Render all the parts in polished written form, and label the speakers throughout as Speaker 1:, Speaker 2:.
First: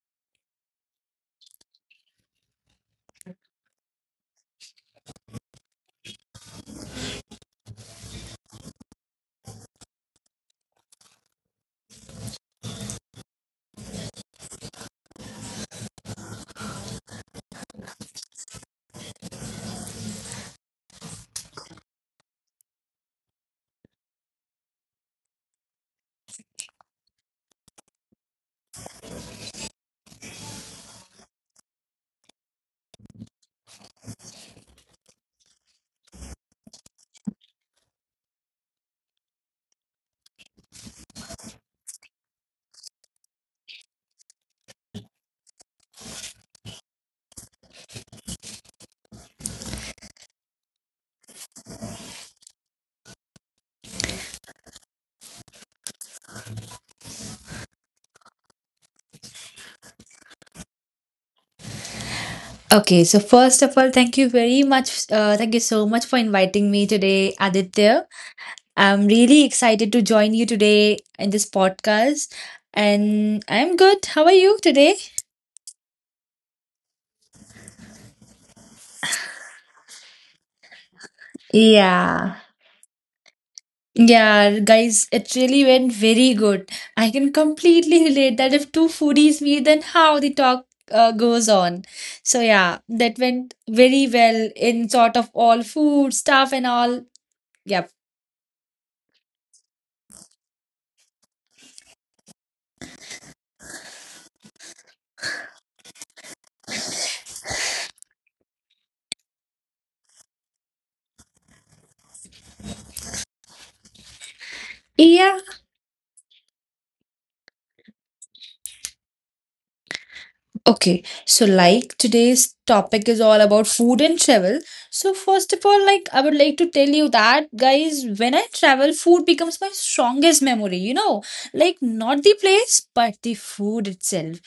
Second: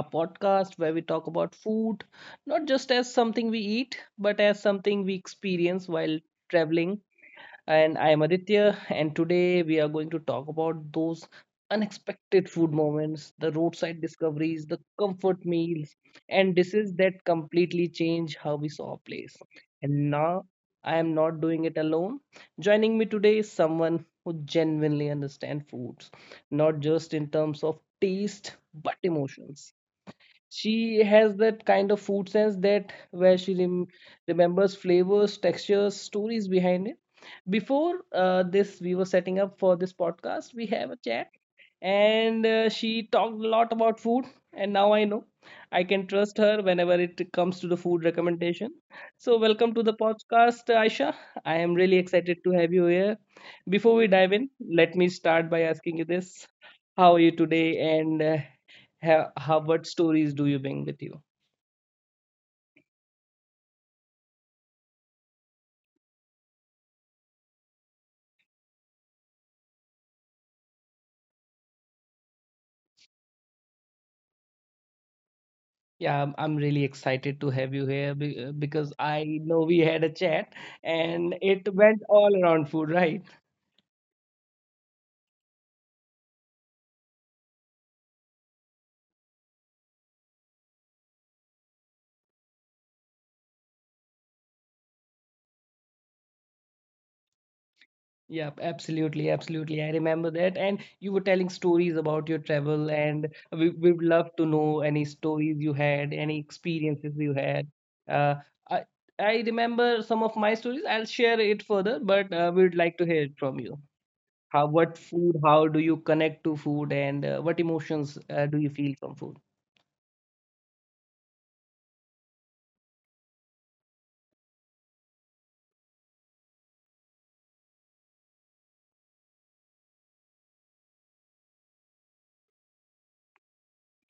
Speaker 1: a podcast where we talk about food, not just as something we eat, but as something we experience while traveling. And I am Aditya, and today we are going to talk about those unexpected food moments, the roadside discoveries, the comfort meals, and dishes that completely change how we saw a place. And now I am not doing it alone. Joining me today is someone who genuinely understands foods, not just in terms of taste, but emotions. She has that kind of food sense that where she remembers flavors, textures, stories behind it. Before this, we were setting up for this podcast, we have a chat, and she talked a lot about food, and now I know I can trust her whenever it comes to the food recommendation. So welcome to the podcast, Aisha. I am really excited to have you here. Before we dive in, let me start by asking you this: how are you today, and how, what stories do you bring with you?
Speaker 2: Okay, so first of all, thank you very much. Thank you so much for inviting me today, Aditya. I'm really excited to join you today in this podcast. And I'm good. How are you today?
Speaker 1: Yeah, I'm really excited to have you here because I know we had a chat, and it went
Speaker 2: Yeah.
Speaker 1: all around food, right?
Speaker 2: Yeah, guys, it really went very good. I can completely relate that if two foodies meet, then how the talk goes on. So, yeah, that went very well in sort of all food stuff and all. Yep.
Speaker 1: Yeah, absolutely, absolutely. I remember that. And you were telling stories about your travel, and we would love to know any stories you had, any experiences you had. Uh, I I remember some of my stories. I'll share it further, but we would like to hear it from you. How, what food, how do you connect to food, and what emotions do you feel from food?
Speaker 2: Okay, so like today's topic is all about food and travel. So first of all, like I would like to tell you that guys, when I travel, food becomes my strongest memory, you know, like not the place, but the food itself.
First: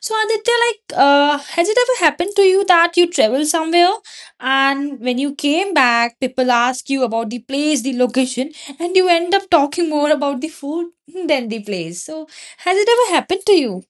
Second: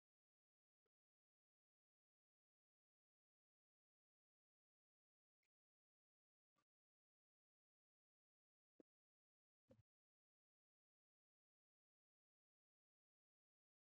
Speaker 2: So Aditya, like has it ever happened to you that you travel somewhere and when you came back, people ask you about the place, the location, and you end up talking more about the food than the place. So has it ever happened to you?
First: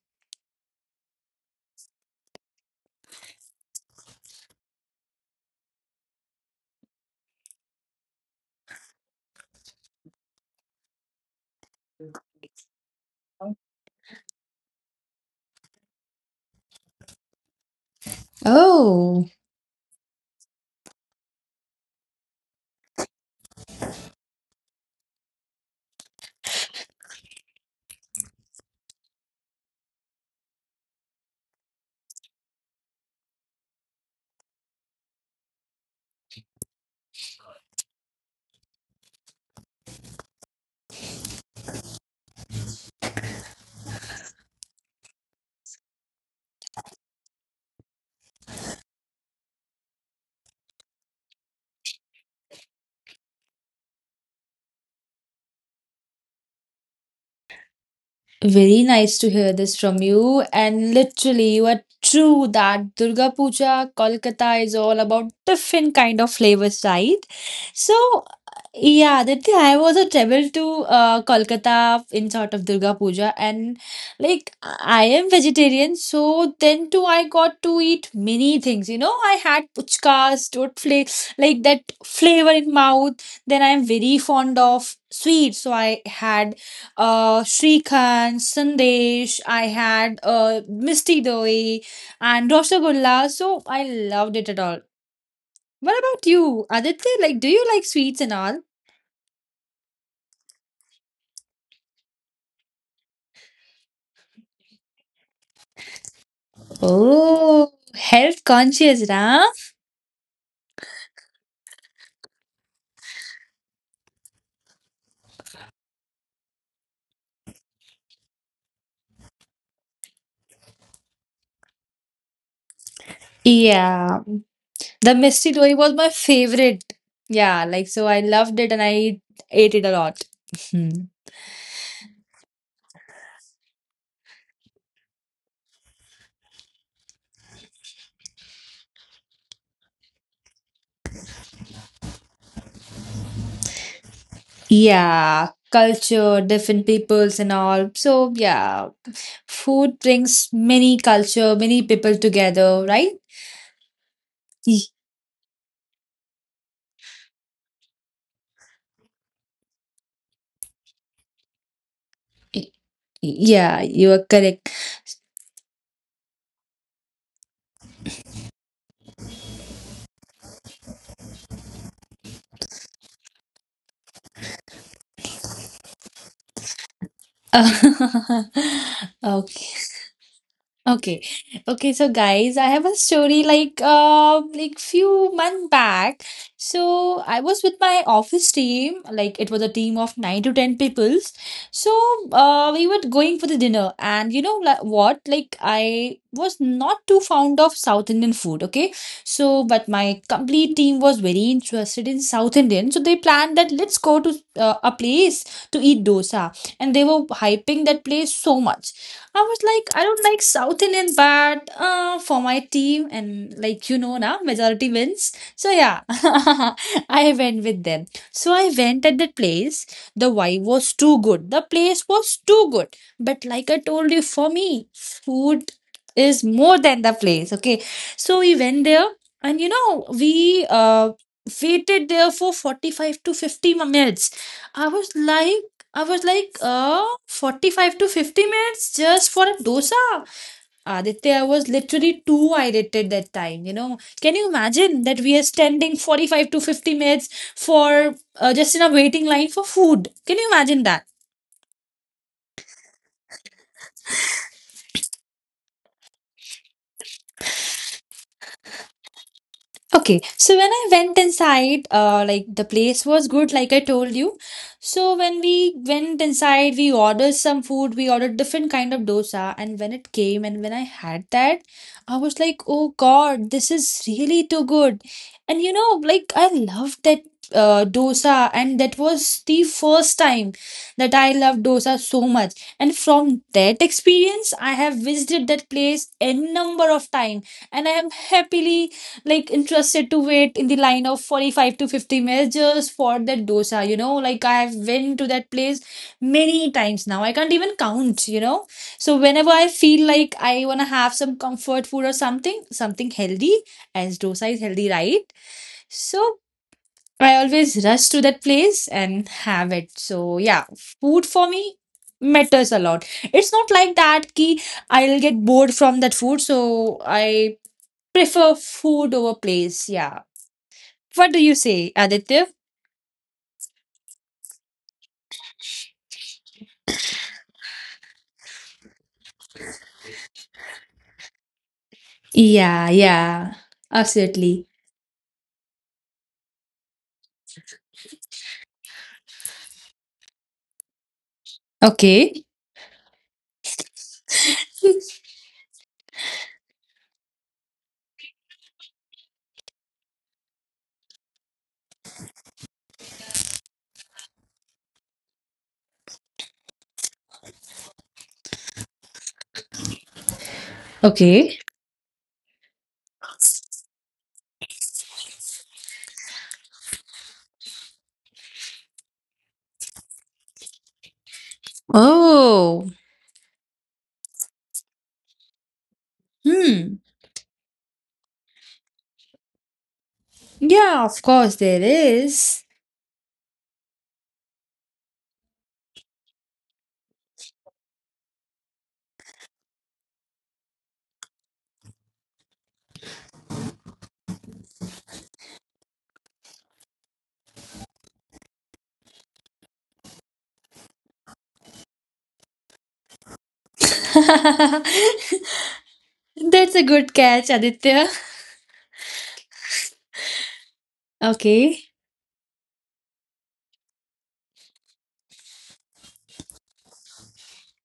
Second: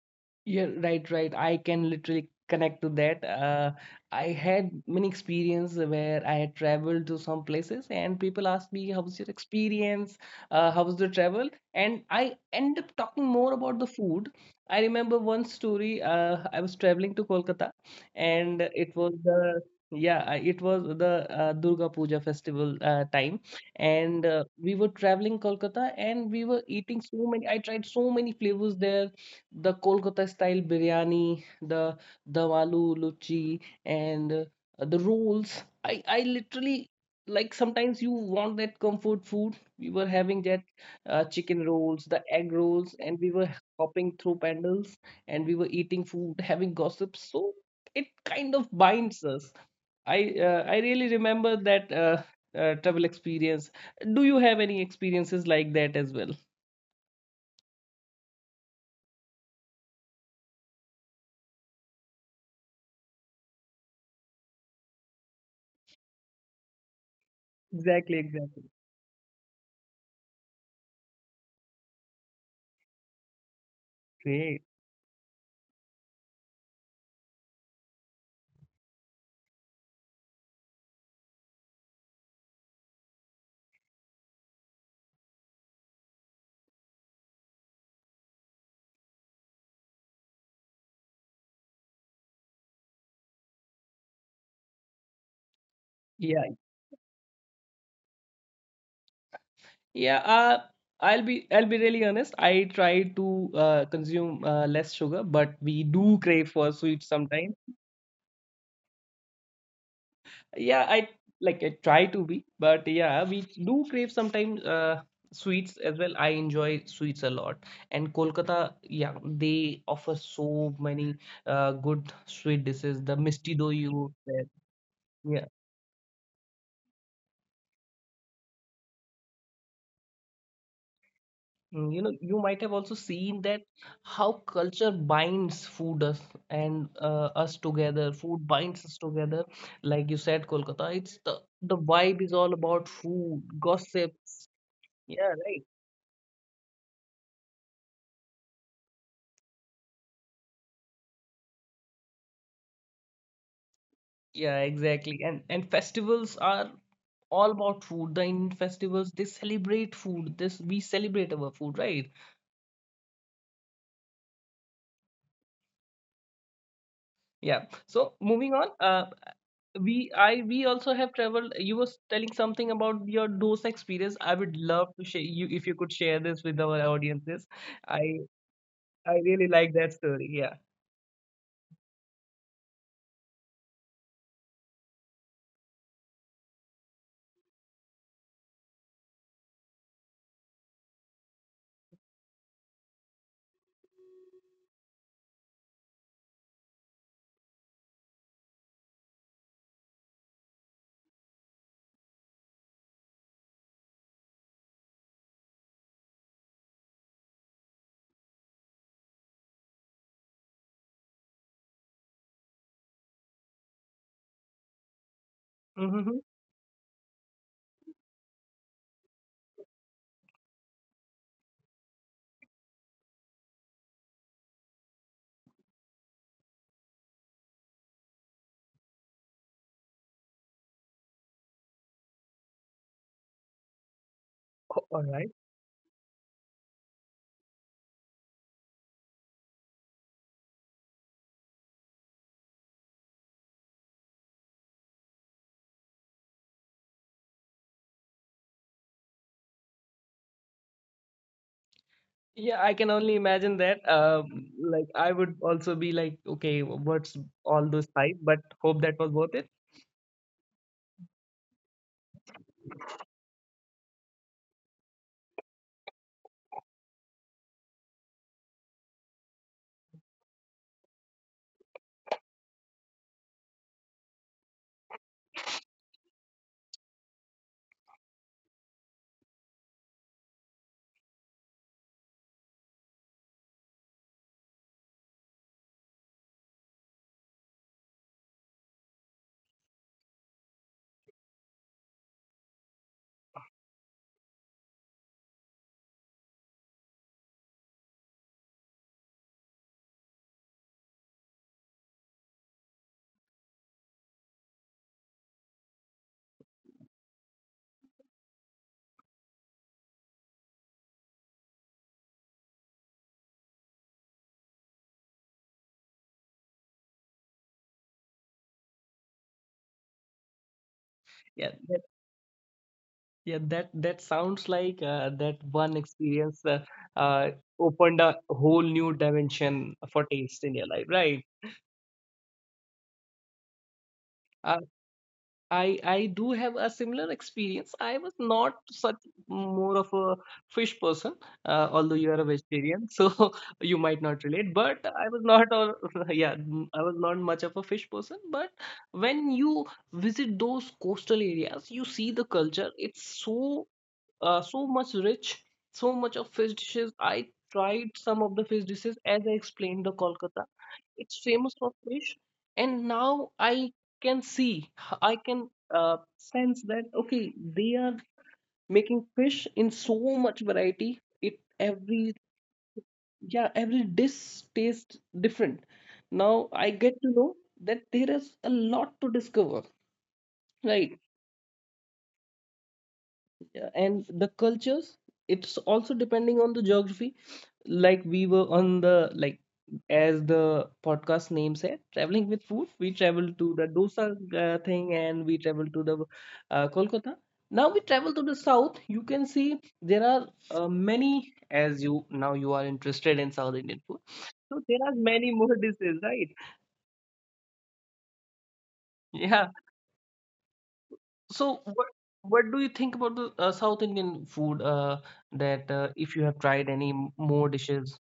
Speaker 1: Yeah, right, right. I can literally connect to that. I had many experience where I had traveled to some places and people asked me, how was your experience? How was the travel? And I end up talking more about the food. I remember one story. I was traveling to Kolkata, and it was
Speaker 2: Oh.
Speaker 1: the— yeah, it was the Durga Puja festival time, and we were traveling Kolkata, and we were eating so many. I tried so many flavors there, the Kolkata style biryani, the Davalu luchi, and the rolls. I literally, like, sometimes you want that comfort food. We were having that chicken rolls, the egg rolls, and we were hopping through pandals, and we were eating food, having gossip. So it kind of binds us. I really remember that. Travel experience. Do you have any experiences like that as well?
Speaker 2: Very nice to hear this from you. And literally, you are true that Durga Puja, Kolkata is all about different kind of flavors, right?
Speaker 1: Exactly,
Speaker 2: So,
Speaker 1: exactly.
Speaker 2: yeah, that I was a travel to Kolkata in sort of Durga Puja, and
Speaker 1: Great.
Speaker 2: like I am vegetarian, so then too I got to eat many things. You know, I had puchkas, like that flavor in mouth. Then I am very fond of sweets, so I had Srikhand, Sandesh, I had Misty Doi and Rosagullas, so I loved it at all. What about
Speaker 1: Yeah.
Speaker 2: you, Aditya? Like, do you like sweets and all?
Speaker 1: Yeah, I'll be really honest. I try to consume less sugar, but we do crave for sweets sometimes.
Speaker 2: Oh, health conscious, huh?
Speaker 1: Yeah, I, like, I try to be, but yeah, we do crave sometimes sweets as well. I enjoy sweets a lot, and Kolkata, yeah, they offer so many good sweet dishes. The Misti Do you.
Speaker 2: Yeah, the Misty Doi was my favorite. Yeah, like so I loved it and I ate it a lot. Mhm.
Speaker 1: Mm, you know, you might have also seen that how culture binds food us and us together. Food binds us together. Like you said, Kolkata, it's the vibe is all about food, gossips. Yeah,
Speaker 2: Yeah,
Speaker 1: right.
Speaker 2: culture, different peoples and all. So yeah, food brings many culture, many people together, right?
Speaker 1: Yeah,
Speaker 2: Y-
Speaker 1: exactly. And festivals are all about food. The Indian festivals, they celebrate food. This we celebrate our food, right?
Speaker 2: y- Yeah, you are correct.
Speaker 1: Yeah. So moving on. We also have traveled. You was telling something about your dose experience. I would love to share you if you could share this with our audiences. I i really
Speaker 2: Okay.
Speaker 1: like that story, yeah.
Speaker 2: Okay. Okay, so guys, I have a story like few months back. So I was with my office team, like it was a team of nine to ten peoples. So we were going for the dinner and you know like, what? Like I was not too fond of South Indian food, okay? So but my complete team was very interested in South Indian. So they planned that let's go to a place to eat dosa, and they were hyping that place so much. I was like, I don't like South Indian, but for my team and like you know now, majority wins. So yeah,
Speaker 1: Mm-hmm.
Speaker 2: I went with them. So I went at that place. The vibe was too good. The place was too good. But like I told you, for me, food is more than the place. Okay, so we went there, and you know we waited there for 45 to 50 minutes. i
Speaker 1: All
Speaker 2: was
Speaker 1: right.
Speaker 2: like I was like, uh, 45 to 50 minutes just for a dosa. Aditya, I was literally too irritated that time. You know, can you imagine that we are standing 45 to 50 minutes for just in a waiting line for food? Can you imagine that?
Speaker 1: Yeah, I can only imagine that, like, I would also be like, okay, what's all those hype, but hope that was worth it.
Speaker 2: Okay, so when I went inside, like the place was good, like I told you. So when we went inside, we ordered some food. We ordered different kind of dosa, and when it came and when I had that, I was like, "Oh God, this is really too good," and you know, like I loved that dosa, and that was the first time that I loved dosa so much. And from that experience, I have visited that place a number of times, and I am happily like interested to wait in the line of 45 to 50 minutes just for that dosa. You know, like I have been to that place many times now, I can't even count, you know. So whenever I feel like I want to have some comfort food or something, something healthy, as dosa is healthy, right? So I always rush to that place and have it. So yeah, food for me matters a lot. It's not like that ki I'll get bored from that food. So I prefer food over place. Yeah, what do
Speaker 1: yeah
Speaker 2: you
Speaker 1: that,
Speaker 2: say, Aditya?
Speaker 1: yeah that that sounds like that one experience uh, opened a whole new dimension for taste in your life, right?
Speaker 2: Yeah, yeah, absolutely.
Speaker 1: I do have a similar experience. I was not such more of a fish person, although you are a
Speaker 2: Okay.
Speaker 1: vegetarian, so you might not relate. But I was not, or yeah, I was not much of a fish person. But when you visit those coastal areas, you see the culture. It's so much rich, so much of fish dishes. I tried some of the fish dishes as I explained the Kolkata. It's famous
Speaker 2: Okay.
Speaker 1: for fish, and now I can see, I can sense that okay, they are making fish in so much variety. It every
Speaker 2: Oh,
Speaker 1: Yeah, every dish tastes different. Now I
Speaker 2: hmm.
Speaker 1: get to know that there is a lot to discover, right?
Speaker 2: Yeah, of course there is.
Speaker 1: Yeah, and the cultures, it's also depending on the geography. Like, we were on the, like, as the podcast name said, traveling with food, we traveled to the dosa thing, and we traveled to the Kolkata. Now we travel to the south. You can see there are many, as you now you are interested in South Indian food. So there are many
Speaker 2: That's
Speaker 1: more dishes, right?
Speaker 2: a good catch, Aditya.
Speaker 1: Yeah. So what
Speaker 2: Okay.
Speaker 1: what do you think about the South Indian food that if you have tried any more dishes?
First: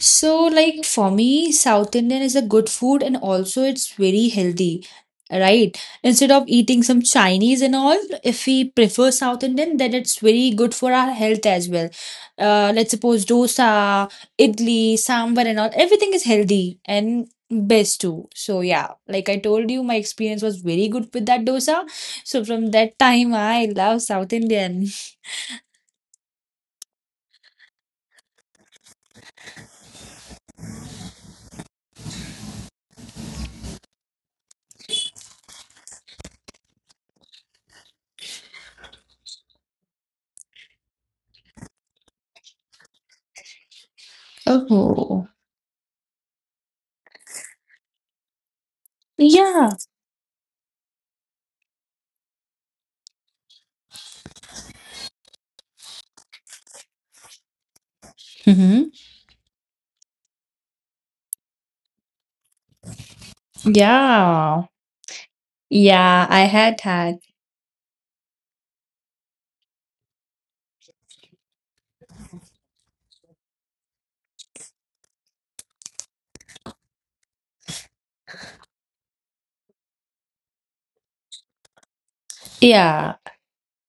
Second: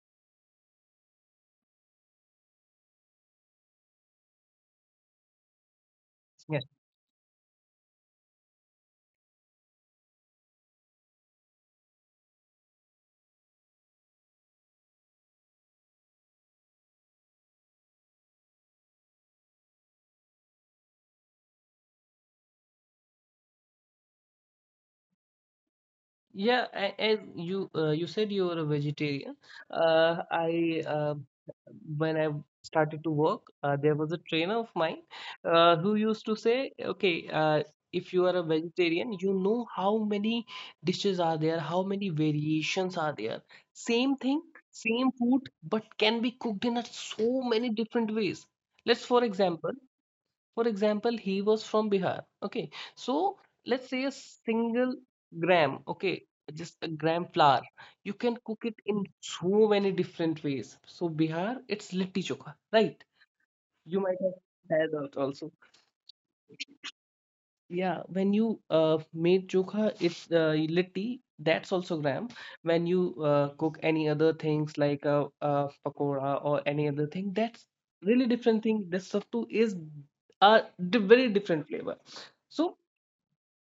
Speaker 2: So, like for me, South Indian is a good food and also it's very healthy, right? Instead of
Speaker 1: Yeah.
Speaker 2: eating some Chinese and all, if we prefer South Indian, then it's very good for our health as well. Let's suppose dosa, idli, sambar, and all, everything is healthy and best too. So, yeah, like I told you, my experience was very good with that dosa. So, from that time, I love South Indian.
Speaker 1: Yeah, as you you said you were a vegetarian. I When I started to work, there was a trainer of mine who used to say, "Okay, if you are a vegetarian, you know how many dishes are there, how many variations are there. Same thing, same
Speaker 2: Oh.
Speaker 1: food, but can be cooked in a so many different ways. Let's, for
Speaker 2: Yeah.
Speaker 1: example, for example he was from Bihar, okay. So let's say a single gram, okay, just a gram flour. You can cook
Speaker 2: Mm-hmm.
Speaker 1: it in so many different ways. So Bihar, it's litti chokha, right? You might have
Speaker 2: Yeah.
Speaker 1: had that also.
Speaker 2: Yeah, I had had.
Speaker 1: Yeah, when you made chokha, it's litti, that's also gram. When you cook any other things like a pakora or any other thing, that's really different thing. This sattu is a very different flavor. So
Speaker 2: Yeah.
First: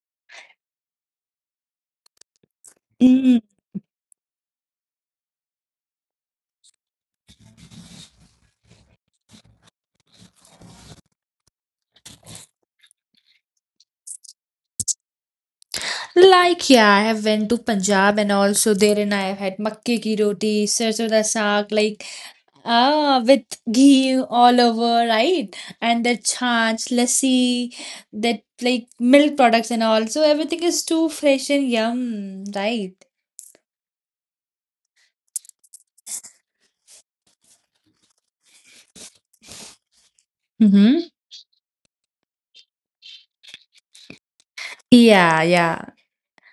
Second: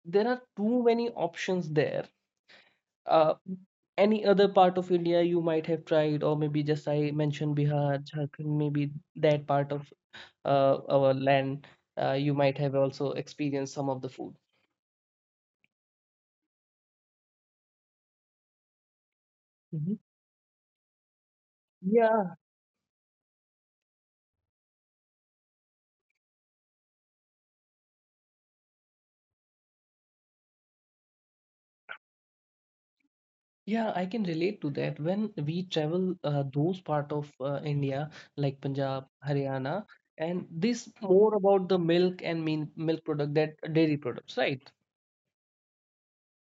Speaker 1: there are too many options there. Uh,
Speaker 2: Mm,
Speaker 1: any other part of India you might have tried, or maybe just I mentioned Bihar, Jharkhand, maybe that part of our land, you might have also experienced some of the food.
Speaker 2: like yeah, I have went to Punjab and also therein I have had makke
Speaker 1: Mhm.
Speaker 2: ki roti, sarson da saag, like
Speaker 1: Yeah,
Speaker 2: with ghee all over, right? And the chaach, lassi, that like milk products and all. So everything is too fresh and yum, right?
Speaker 1: yeah, I can relate to that. When we travel those part of India, like Punjab, Haryana, and this
Speaker 2: Mm-hmm.
Speaker 1: more about the milk and mean milk product, that dairy products, right?
Speaker 2: Yeah, yeah,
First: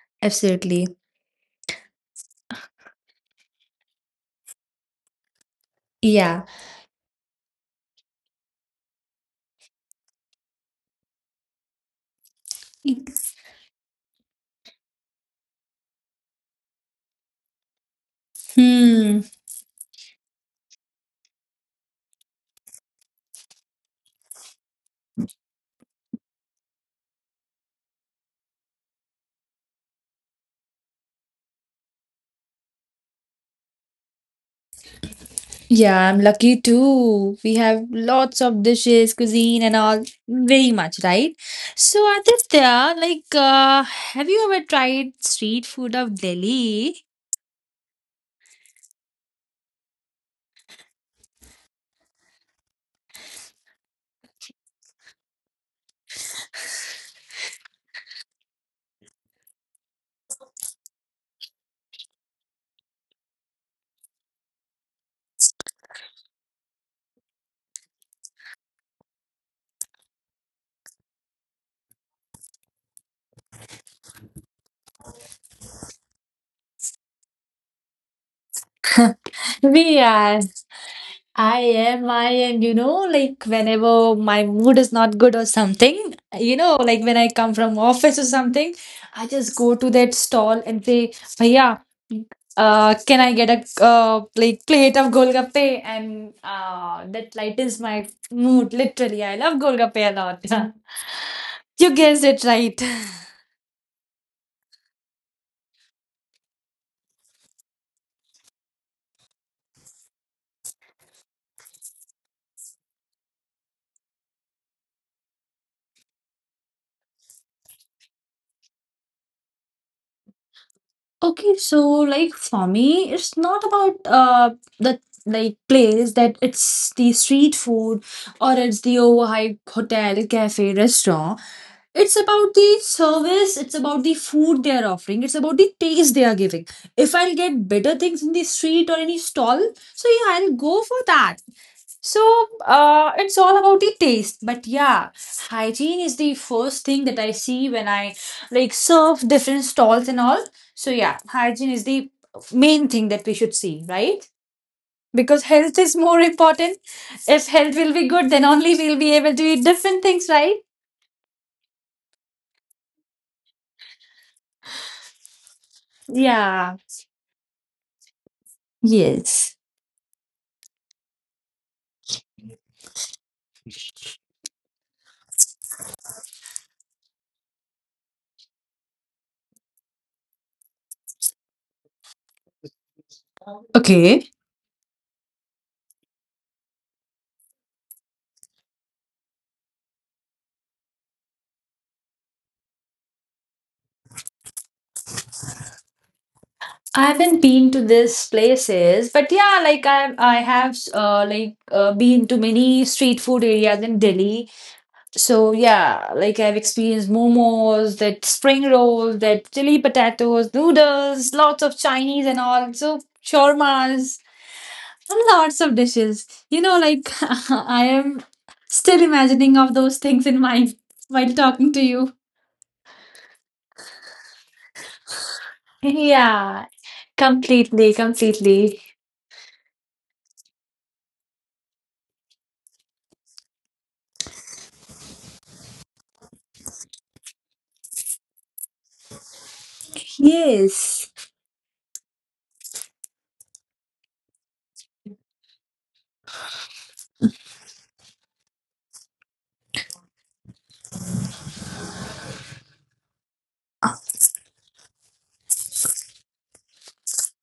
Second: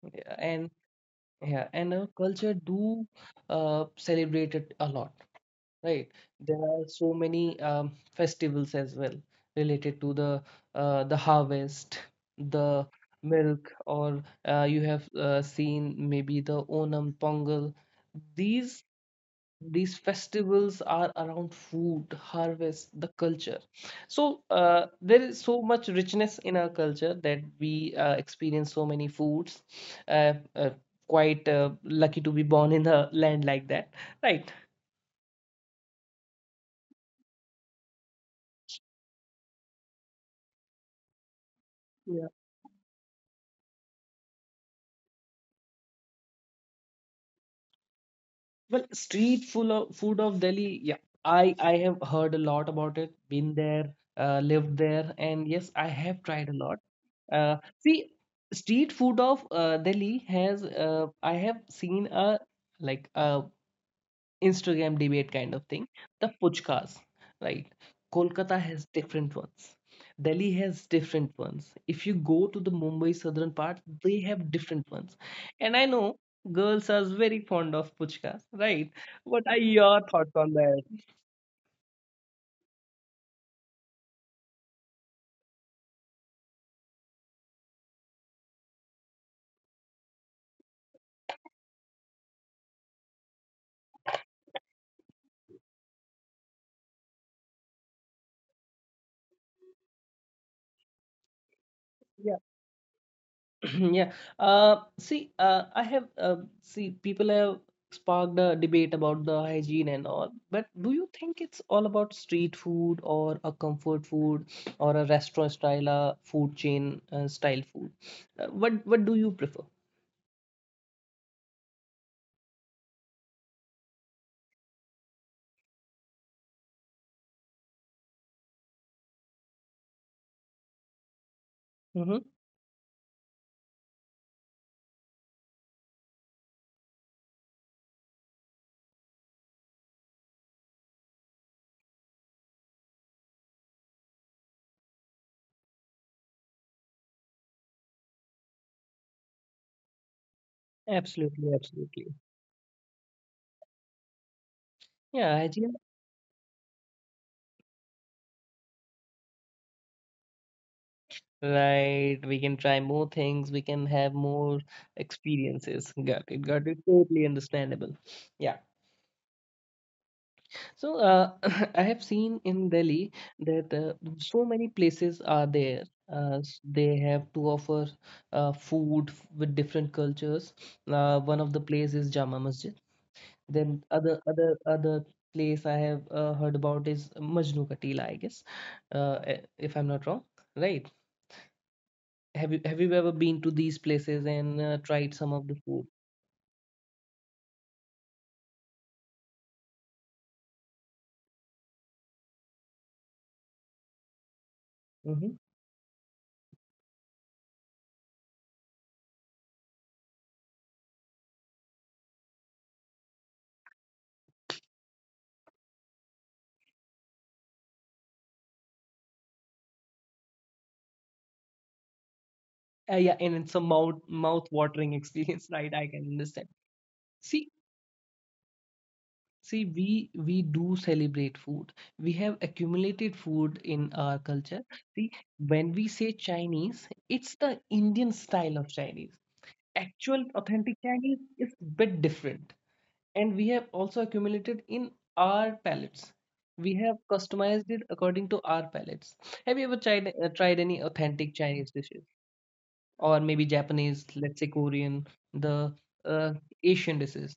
Speaker 1: Yeah. And
Speaker 2: absolutely.
Speaker 1: yeah, and our culture do celebrate it a lot, right?
Speaker 2: Yeah.
Speaker 1: There are so many festivals as well related to the harvest, the milk, or you have seen maybe the Onam, Pongal. These
Speaker 2: Hmm.
Speaker 1: these festivals are around food, harvest, the culture. So there is so much richness in our culture that we experience so many foods, uh, uh, quite lucky to be born in a land like that, right?
Speaker 2: Yeah, I'm lucky too. We have lots of dishes, cuisine, and all very much, right? So,
Speaker 1: Yeah.
Speaker 2: Aditya, like, have you ever tried street food of Delhi?
Speaker 1: Well, street full of food of Delhi, yeah. I have heard a lot about it, been there, lived there, and yes, I have tried a lot. Uh, see, street food of Delhi has I have seen a like a Instagram debate kind of thing. The puchkas, right? Kolkata has different ones. Delhi has different ones. If you go to the Mumbai southern part, they have different ones. And I know girls are very fond of puchkas, right? What are your
Speaker 2: We
Speaker 1: thoughts
Speaker 2: are.
Speaker 1: on that?
Speaker 2: I am, you know, like whenever my mood is not good or something, you know, like when I come from office or something, I just go to that stall and say, Bhaiya, can I get a like plate of golgappe? And that lightens my mood, literally. I love golgappe a lot. You guessed it right.
Speaker 1: Yeah. Uh, see, uh, I have uh, see, people have sparked a debate about the hygiene and all, but do you think it's all about street food or a comfort food or a restaurant style food chain style food? What do you prefer?
Speaker 2: Okay, so like for me, it's not about the like place that it's the street food or it's the overhyped hotel, cafe, restaurant. It's
Speaker 1: Mm-hmm.
Speaker 2: about the service, it's about the food they are offering, it's about the taste they are giving. If I'll get better things in the street or any stall, so yeah, I'll go for that. So, it's all about the taste, but yeah, hygiene is the first thing that I see when I like serve different stalls and all. So yeah,
Speaker 1: Absolutely,
Speaker 2: hygiene is the
Speaker 1: absolutely.
Speaker 2: main thing that we should see, right?
Speaker 1: Yeah,
Speaker 2: Because health
Speaker 1: hygiene.
Speaker 2: is more important. If health will be good, then only we'll be able to eat different things, right?
Speaker 1: Right. We can try more things. We can have more experiences. Got it. Got it.
Speaker 2: Yeah.
Speaker 1: Totally understandable. Yeah.
Speaker 2: Yes.
Speaker 1: So I have seen in Delhi that so many places are there. They have to offer food with different cultures. One of the place is Jama Masjid. Then other
Speaker 2: Okay.
Speaker 1: other other place I have heard about is Majnu Ka Tila, I guess, if I'm not wrong. Right? Have you ever been to these places and tried some of the food?
Speaker 2: I haven't been to these places, but yeah, like I have like been to many street food areas in Delhi.
Speaker 1: Hmm.
Speaker 2: So yeah, like I've experienced momos, that spring rolls, that chili potatoes, noodles, lots of Chinese and all, so shawarmas and lots of dishes. You know, like I am still imagining of those things in mind while talking to you.
Speaker 1: Yeah, and it's a mouth watering experience, right? I can understand.
Speaker 2: Yeah,
Speaker 1: See,
Speaker 2: completely, completely.
Speaker 1: See, we do celebrate food. We have accumulated food in our culture. See, when we say Chinese, it's the Indian style of Chinese. Actual authentic
Speaker 2: Yes.
Speaker 1: Chinese is bit different. And we have also accumulated in our palates. We have customized it according to our palates. Have you ever tried any authentic Chinese dishes? Or maybe Japanese, let's say Korean, the uh, Asian dishes.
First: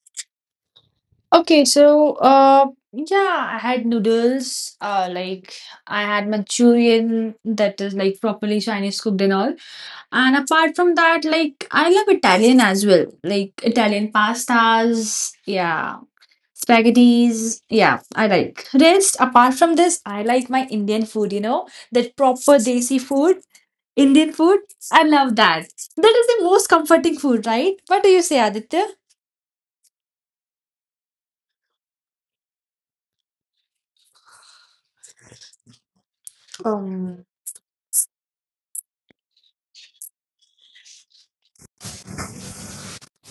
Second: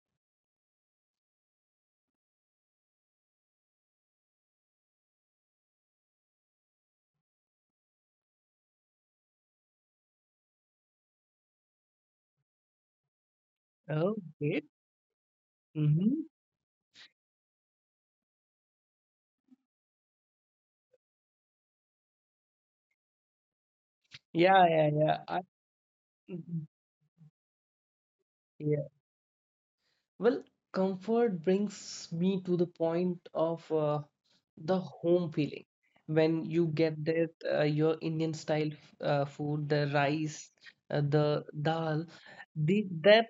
Speaker 2: Okay, so yeah, I had noodles, like I had Manchurian that is like properly Chinese cooked and all. And apart from that, like I love Italian as well. Like Italian
Speaker 1: Oh, great.
Speaker 2: pastas, yeah.
Speaker 1: Hmm.
Speaker 2: Spaghettis, yeah, I like. Rest, apart from this, I like my Indian food, you know, that proper desi food, Indian food.
Speaker 1: Yeah,
Speaker 2: I
Speaker 1: yeah,
Speaker 2: love
Speaker 1: yeah.
Speaker 2: that. That is the
Speaker 1: Mhm.
Speaker 2: most comforting food, right? What do you say,
Speaker 1: Yeah.
Speaker 2: Aditya?
Speaker 1: Well, comfort brings me to the point of the home feeling. When you get
Speaker 2: Um,
Speaker 1: that your Indian style food, the rice, the dal, the, that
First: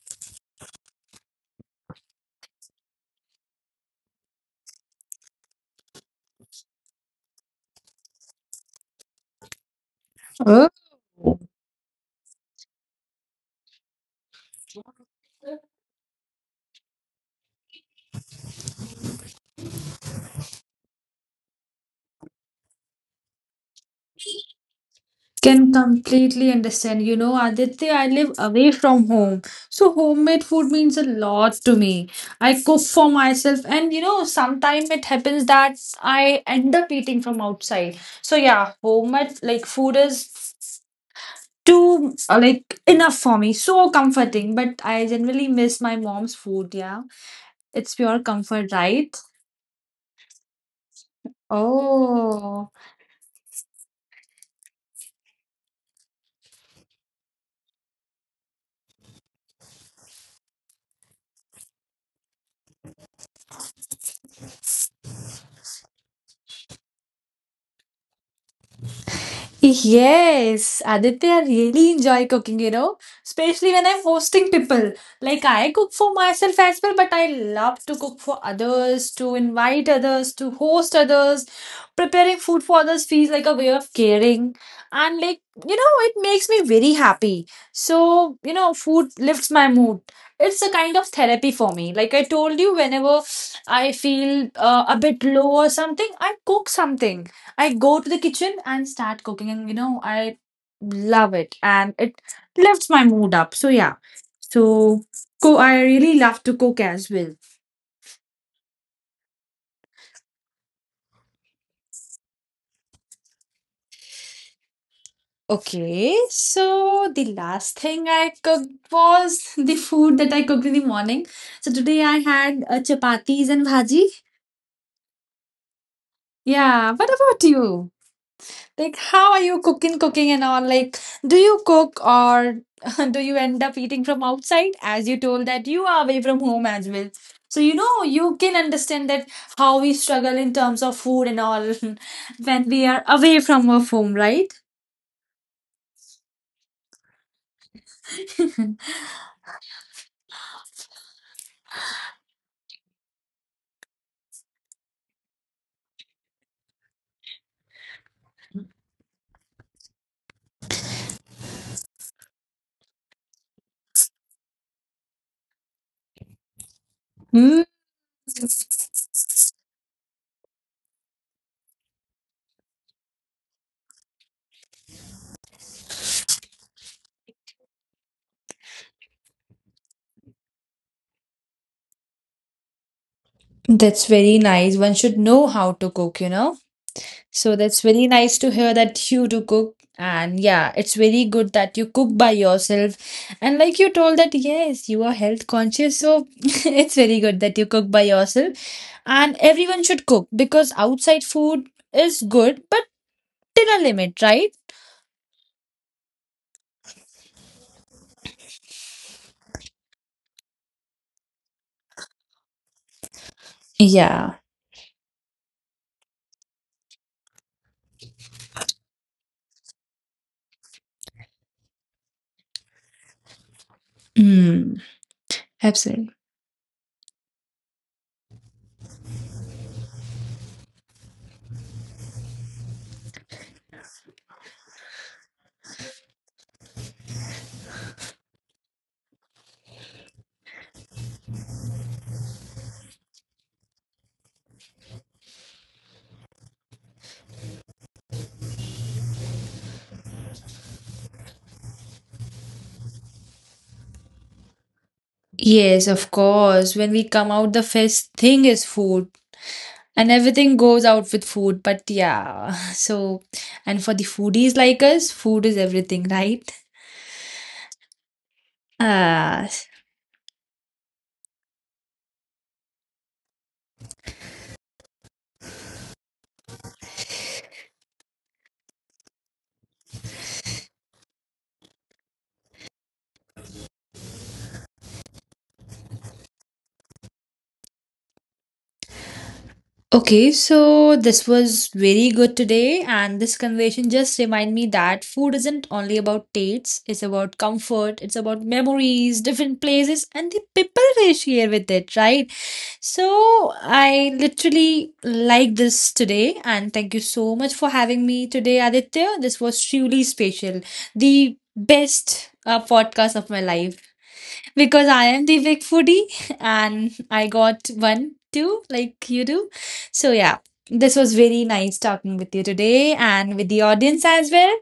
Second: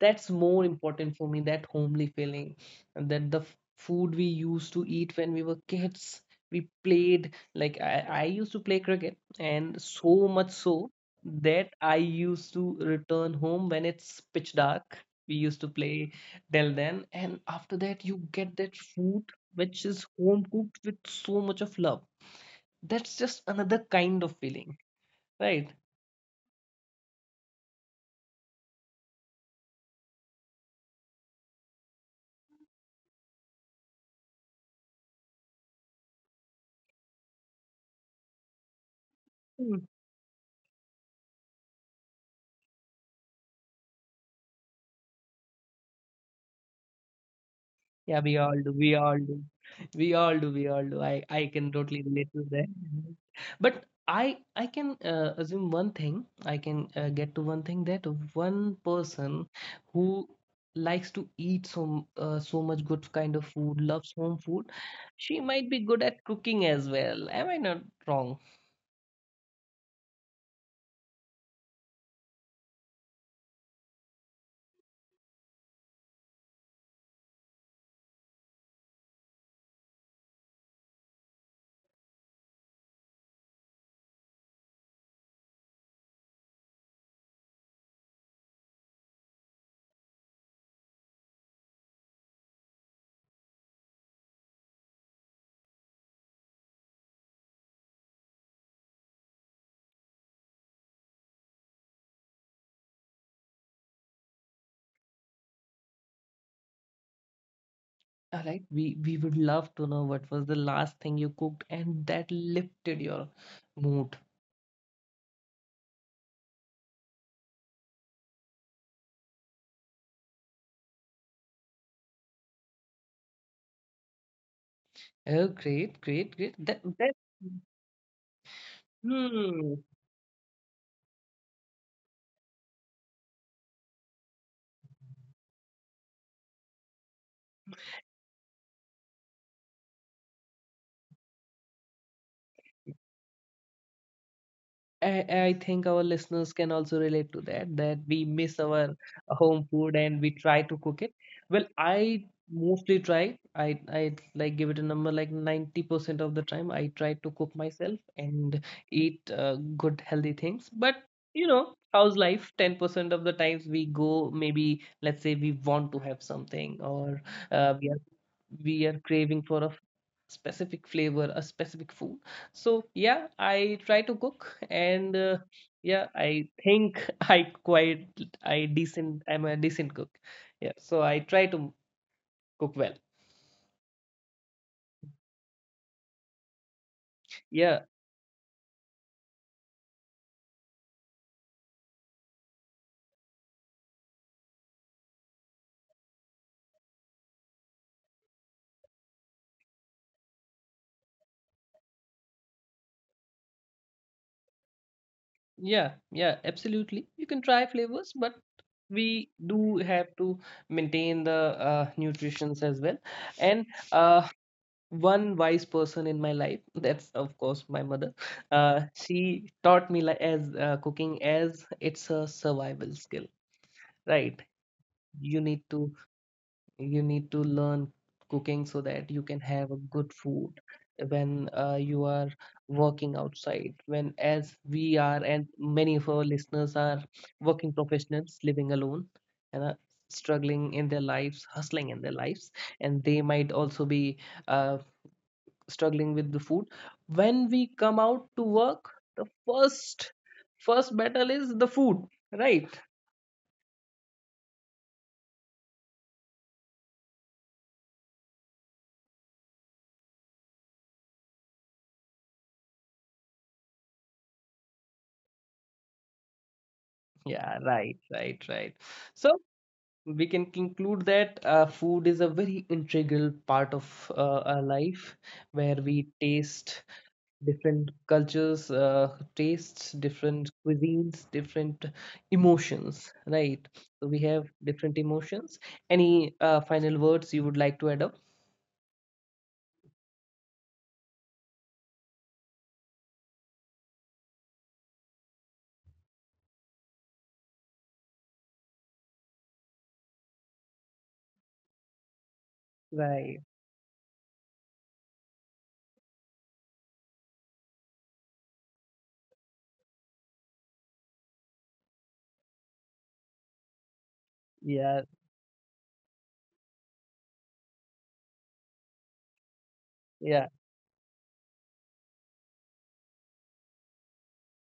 Speaker 1: that's more important for me, that homely feeling, and that the food we used to eat when we were kids. We played, like I used to play cricket, and so much so that I used to return home when it's pitch dark. We used to play till then, and after that you get that food which is home cooked with so much of love. That's just another kind of feeling, right?
Speaker 2: Can completely understand. You know, Aditya, I live away from home. So homemade food means a lot to me. I cook for myself and you know, sometimes it happens that I end up eating from outside. So yeah, homemade like food is too like enough for me. So comforting. But I generally miss my mom's food, yeah. It's pure
Speaker 1: Yeah, we all
Speaker 2: comfort,
Speaker 1: do. We
Speaker 2: right?
Speaker 1: all do. I can totally relate to
Speaker 2: Oh.
Speaker 1: that. But I can assume one thing. I can get to one thing, that one person who likes to eat so so much good kind of food, loves home food, she might be good at cooking as well. Am I not wrong?
Speaker 2: Yes, Aditya, I really enjoy cooking, you know, especially when I'm hosting people. Like I cook for myself as well, but I love to cook for others, to invite others, to host others. Preparing food for others feels like a way of caring. And like, you know, it makes me very happy. So, you know, food lifts my mood. It's a kind of therapy for me. Like I told you, whenever I feel a bit low or something, I cook something, I go to the kitchen and start cooking, and you know, I love it and it lifts my mood up. So, yeah, so I really love to cook as well.
Speaker 1: All right. We would love to know what was the last thing you cooked and that lifted your mood.
Speaker 2: Okay, so the last thing I cooked was the food that I cooked in the morning. So, today I had chapatis and bhaji.
Speaker 1: Oh, great, great, great. That
Speaker 2: Yeah, what
Speaker 1: that.
Speaker 2: about you? Like, how are you
Speaker 1: Hmm.
Speaker 2: cooking and all? Like, do you cook or do you end up eating from outside? As you told that you are away from home as well. So, you know, you can understand that how we struggle in terms of food and all when we are away from our home, right?
Speaker 1: I, I think our listeners can also relate to that, that we miss our home food and we try to cook it. Well, I mostly try. I like, give it a number, like 90% of the time I try to cook myself and eat good healthy things. But you know, how's life? 10% of the times we go, maybe let's say we want to have something, or
Speaker 2: Hmm,
Speaker 1: we are, we are craving for a specific flavor, a specific food. So yeah, I try to cook, and yeah, I think I quite, I decent. I'm a decent cook. Yeah, so I try to cook well.
Speaker 2: that's very nice. One should know how to cook, you know. So
Speaker 1: Yeah,
Speaker 2: that's very nice to hear that you do cook. And yeah, it's very good that you cook by yourself. And like you told that, yes, you are health conscious. So it's very good that you cook by yourself. And everyone should cook because outside food is good, but till a limit, right?
Speaker 1: yeah, yeah, absolutely. You can try flavors, but we do have to maintain the nutritions as well. And
Speaker 2: Yeah.
Speaker 1: one wise person in my life, that's of course my mother, she taught me, like, as cooking, as it's a survival skill, right?
Speaker 2: Mm,
Speaker 1: You need to,
Speaker 2: absolutely.
Speaker 1: you need to learn cooking so that you can have a good food when you are working outside, when as we are, and many of our listeners are working professionals living alone and are struggling in their lives, hustling in their lives, and they might also be uh, struggling with the food. When we come out to work, the first battle is the food, right?
Speaker 2: Yes, of course. When we come out, the first thing is food. And everything goes out with food. But yeah, so, and for the foodies like us, food is everything, right?
Speaker 1: Yeah, right, right, right. So
Speaker 2: Ah.
Speaker 1: we can conclude that food is a very integral part of our life, where we taste different cultures, tastes different cuisines, different emotions, right? So we have different emotions. Any final words you would like to add up?
Speaker 2: Okay, so this was very good today, and this conversation just remind me that food isn't only about tastes, it's about comfort, it's about memories, different places, and the people they share with it, right?
Speaker 1: Right.
Speaker 2: So I literally like this today, and thank you so much for having me today, Aditya. This was truly special, the best podcast of my life because
Speaker 1: Yeah,
Speaker 2: I am the big foodie and I got one too, like you do. So, yeah,
Speaker 1: yeah.
Speaker 2: this was very nice talking with you today and with the audience as well.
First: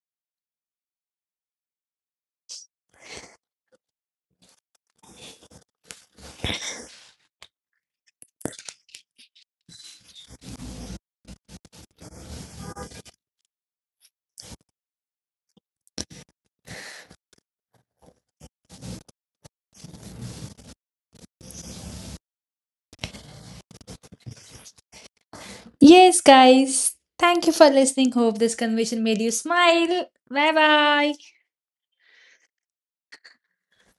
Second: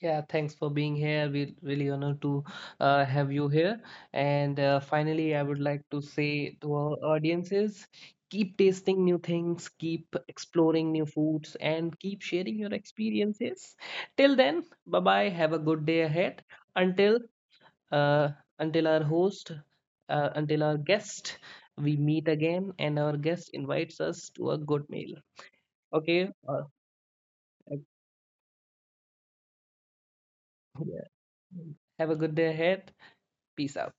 Speaker 1: Yeah, thanks for being here. We really honored to have you here. And finally, I would like to say to our audiences, keep tasting new things, keep exploring new foods, and keep sharing your experiences. Till then, bye bye. Have a good day ahead. Until uh, until our host, until our guest, we meet again, and our guest invites us to a good meal.
Speaker 2: Yes,
Speaker 1: Okay.
Speaker 2: guys, thank you for listening. Hope this conversation made you smile. Bye
Speaker 1: Yeah.
Speaker 2: bye.
Speaker 1: Have a good day ahead. Peace out.